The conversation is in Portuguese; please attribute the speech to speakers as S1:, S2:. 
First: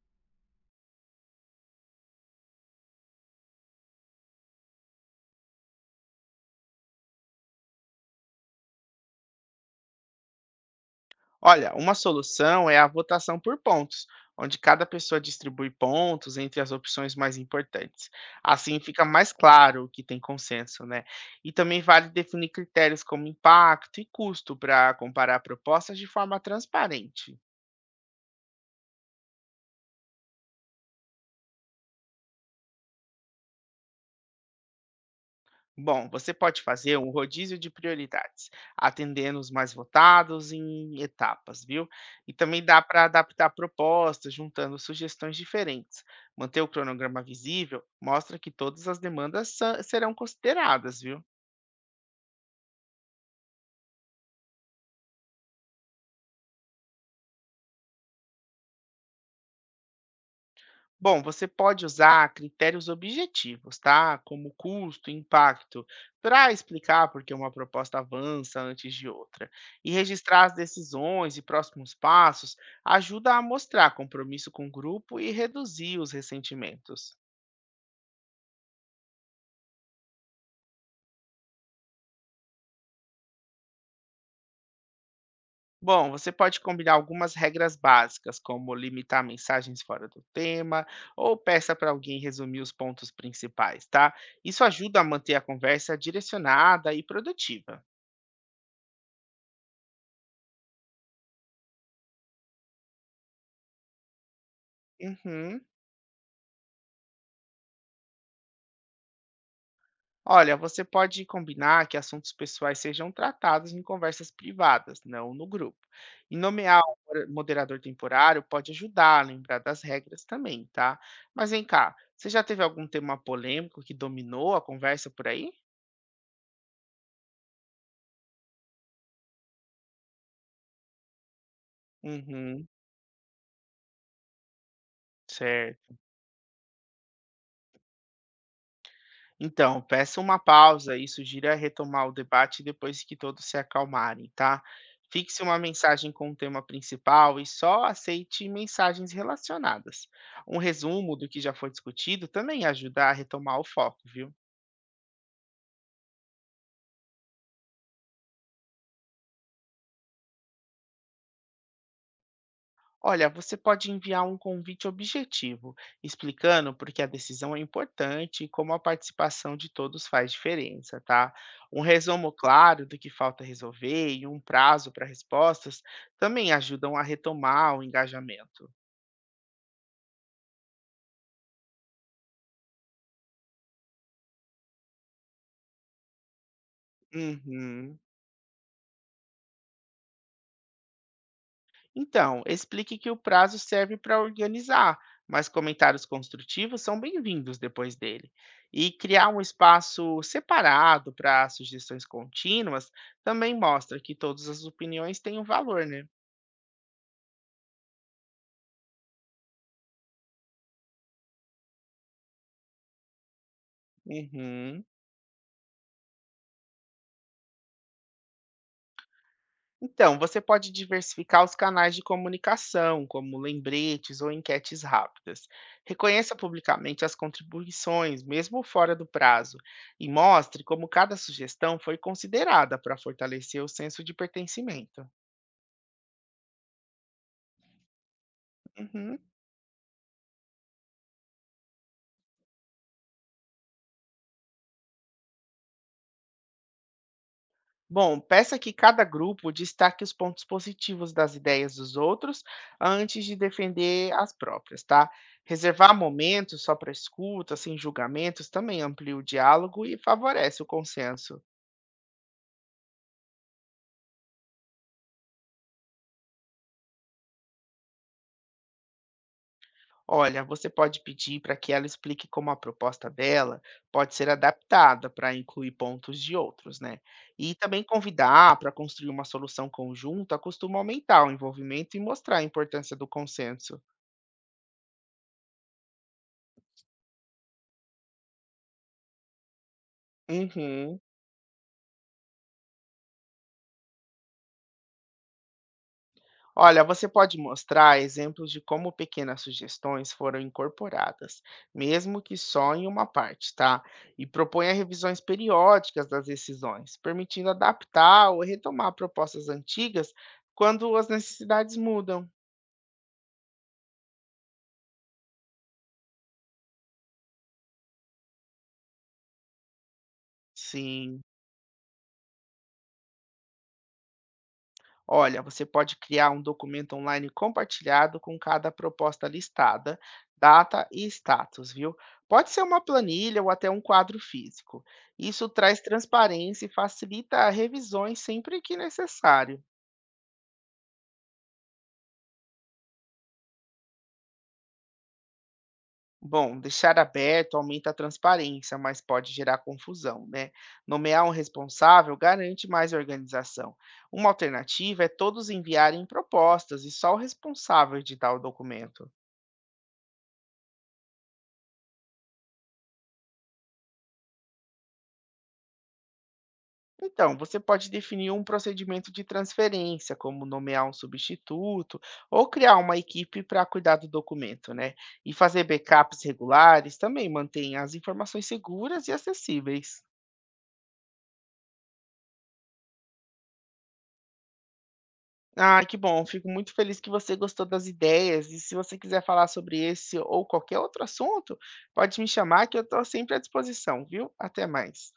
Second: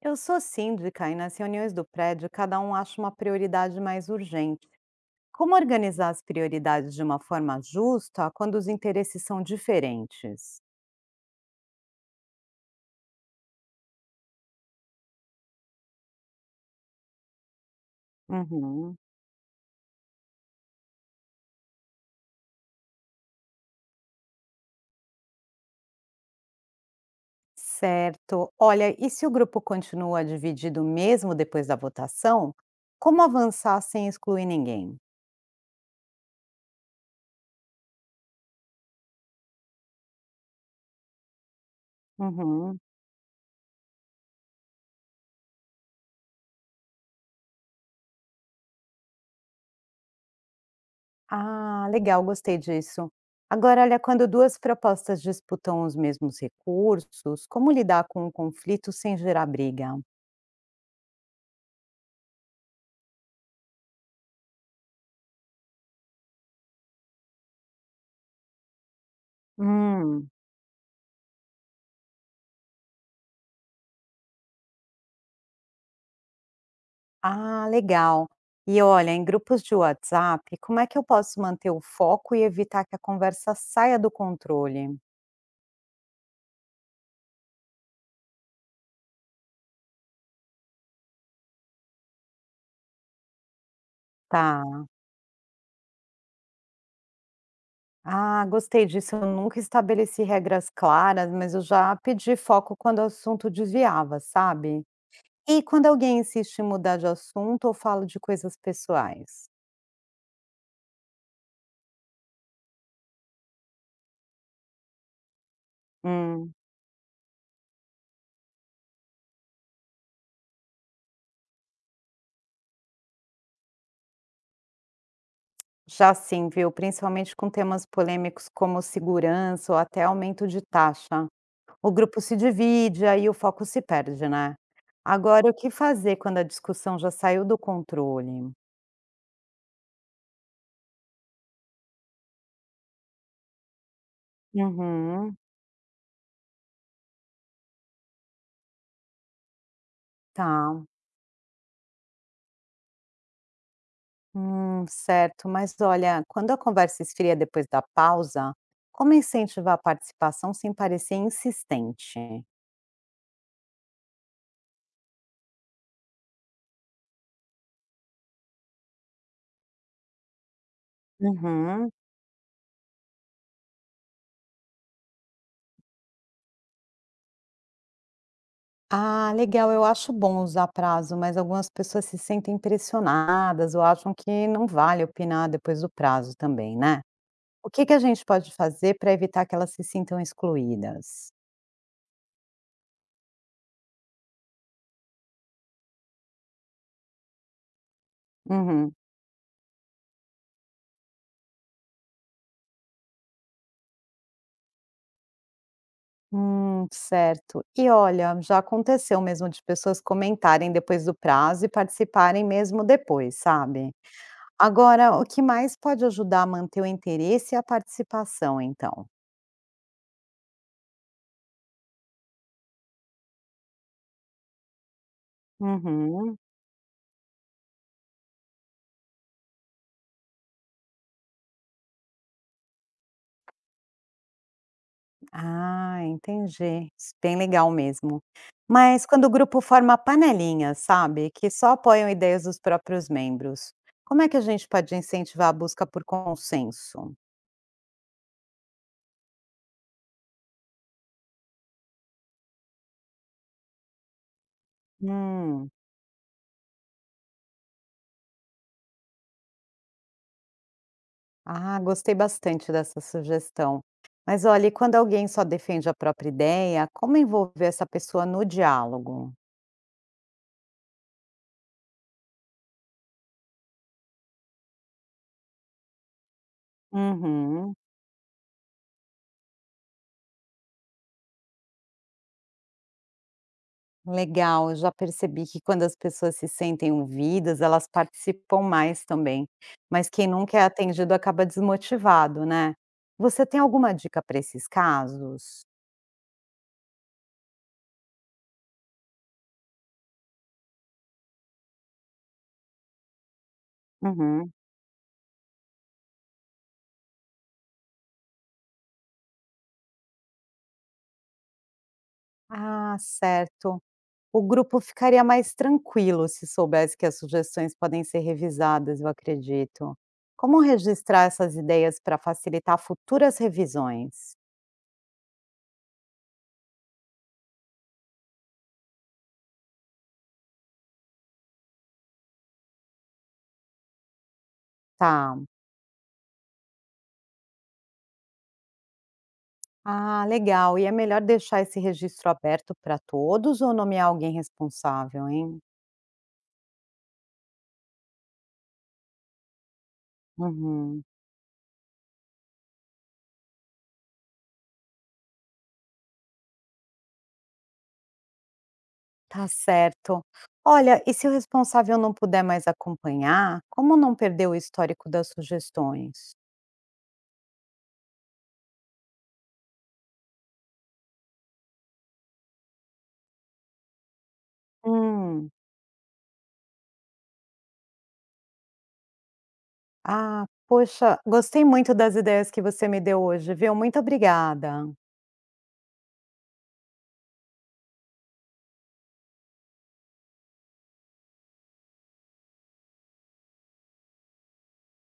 S1: Eu sou síndica e nas reuniões do prédio cada um acha uma prioridade mais urgente. Como organizar as prioridades de uma forma justa quando os interesses são diferentes?
S2: Olha, uma solução é a votação por pontos, onde cada pessoa distribui pontos entre as opções mais importantes. Assim
S1: Uhum.
S2: fica mais claro o que tem consenso, né? E também vale definir critérios como impacto e custo para comparar propostas de forma transparente.
S1: Certo. Olha, e se o grupo continua dividido mesmo depois da votação, como avançar sem excluir ninguém?
S2: Bom, você pode fazer um rodízio de prioridades, atendendo os mais votados em etapas, viu? E também dá
S1: Uhum.
S2: para adaptar propostas, juntando sugestões diferentes. Manter o cronograma visível mostra que todas as demandas serão consideradas, viu?
S1: Ah, legal, gostei disso. Agora, olha, quando duas propostas disputam os mesmos recursos, como lidar com o conflito sem gerar briga?
S2: Bom, você pode usar critérios objetivos, tá? Como custo, impacto, para explicar por que uma proposta avança antes de outra. E
S1: Hum.
S2: registrar as decisões e próximos passos ajuda a mostrar compromisso com o grupo e reduzir os ressentimentos.
S1: Ah, legal. E olha, em grupos de WhatsApp, como é que eu posso manter o foco e evitar que a conversa saia do controle?
S2: Bom, você pode combinar algumas regras básicas, como limitar mensagens fora do tema, ou peça para alguém resumir os pontos principais, tá? Isso
S1: Tá.
S2: ajuda a manter a conversa direcionada e produtiva.
S1: Ah, gostei disso. Eu nunca estabeleci regras claras, mas eu já pedi foco quando o assunto desviava, sabe? E
S2: Uhum.
S1: quando alguém insiste em mudar de assunto ou fala de coisas pessoais?
S2: Olha, você pode combinar que assuntos pessoais sejam tratados em conversas privadas, não no grupo. E
S1: Hum,
S2: nomear um moderador temporário pode ajudar a lembrar das regras também, tá? Mas vem cá, você já teve algum tema polêmico que dominou a conversa por aí?
S1: já sim, viu? Principalmente com temas polêmicos como segurança ou até aumento de taxa. O grupo se
S2: Uhum,
S1: divide, aí o foco se perde, né. Agora, o que
S2: certo.
S1: fazer quando a discussão já saiu do controle?
S2: Então, peça uma pausa e sugira retomar o debate depois que todos se acalmarem, tá?
S1: Uhum,
S2: Fixe uma mensagem com o tema principal e só aceite mensagens relacionadas. Um
S1: tá.
S2: resumo do que já foi discutido também ajuda a retomar o foco, viu?
S1: Certo. Mas olha, quando a conversa esfria depois da pausa, como incentivar a participação sem parecer insistente?
S2: Olha, você pode enviar um convite objetivo, explicando por que a decisão é importante e como a participação de todos faz diferença, tá? Um
S1: Uhum.
S2: resumo claro do que falta resolver e um prazo para respostas também ajudam a retomar o engajamento.
S1: Ah, legal. Eu acho bom usar prazo, mas algumas pessoas se sentem pressionadas ou acham que não vale opinar depois do prazo também, né? O que que
S2: Uhum.
S1: a gente pode fazer para evitar que elas se sintam excluídas?
S2: Então, explique que o prazo serve para organizar, mas comentários construtivos são bem-vindos depois dele. E
S1: Uhum.
S2: criar um espaço separado para sugestões contínuas também mostra que todas as opiniões têm um valor, né?
S1: Certo. E olha, já aconteceu mesmo de pessoas comentarem depois do prazo e participarem mesmo depois, sabe?
S2: Uhum.
S1: Agora, o que mais pode ajudar a manter o interesse e a participação, então?
S2: Então, você pode diversificar os canais de comunicação, como lembretes ou enquetes rápidas. Reconheça
S1: Uhum.
S2: publicamente as contribuições, mesmo fora do prazo, e mostre como cada sugestão foi considerada para fortalecer o senso de pertencimento.
S1: Ah, entendi. Isso bem legal mesmo. Mas
S2: Uhum.
S1: quando o grupo forma panelinhas, sabe, que só apoiam ideias dos próprios membros, como é que a gente pode incentivar a busca por consenso?
S2: Bom, peça que cada grupo destaque os pontos positivos das ideias dos outros antes de defender as próprias, tá?
S1: Hum,
S2: Reservar momentos só para escuta, sem julgamentos, também amplia o diálogo e favorece o consenso.
S1: ah, gostei bastante dessa sugestão. Mas olha, e quando alguém só defende a própria ideia, como envolver essa pessoa no diálogo?
S2: Olha, você pode pedir para que ela explique como a proposta dela pode ser adaptada para incluir pontos de outros, né? E
S1: Uhum.
S2: também convidar para construir uma solução conjunta costuma aumentar o envolvimento e mostrar a importância do consenso.
S1: Legal, eu já percebi que quando as pessoas se sentem ouvidas, elas participam mais também. Mas quem nunca é
S2: Uhum.
S1: atendido acaba desmotivado, né? Você tem alguma dica para esses casos?
S2: Olha, você pode mostrar exemplos de como pequenas sugestões foram incorporadas, mesmo que só em uma parte, tá? E
S1: Uhum.
S2: proponha revisões periódicas das decisões, permitindo adaptar ou retomar propostas antigas quando as necessidades mudam.
S1: Ah, certo. O grupo ficaria mais tranquilo se soubesse que as sugestões podem ser revisadas, eu acredito. Como
S2: Sim.
S1: registrar essas ideias para facilitar futuras revisões?
S2: Olha, você pode criar um documento online compartilhado com cada proposta listada, data e status, viu? Pode ser uma planilha ou até um quadro físico.
S1: Tá.
S2: Isso traz transparência e facilita revisões sempre que necessário.
S1: Ah, legal. E é melhor deixar esse registro aberto para todos ou nomear alguém responsável, hein?
S2: Bom, deixar aberto aumenta a transparência, mas pode gerar confusão, né?
S1: Uhum,
S2: Nomear um responsável garante mais organização. Uma alternativa é todos enviarem propostas e só o responsável editar o documento.
S1: tá certo. Olha, e se o responsável não puder mais acompanhar, como não perder o histórico das sugestões?
S2: Então, você pode definir um procedimento de transferência, como nomear um substituto ou criar uma equipe para cuidar do documento, né? E
S1: Hum,
S2: fazer backups regulares também mantém as informações seguras e acessíveis.
S1: ah, poxa, gostei muito das ideias que você me deu hoje, viu? Muito obrigada.
S2: Ah, que bom, fico muito feliz que você gostou das ideias. E se você quiser falar sobre esse ou qualquer outro assunto, pode me chamar que eu estou sempre à disposição, viu? Até mais.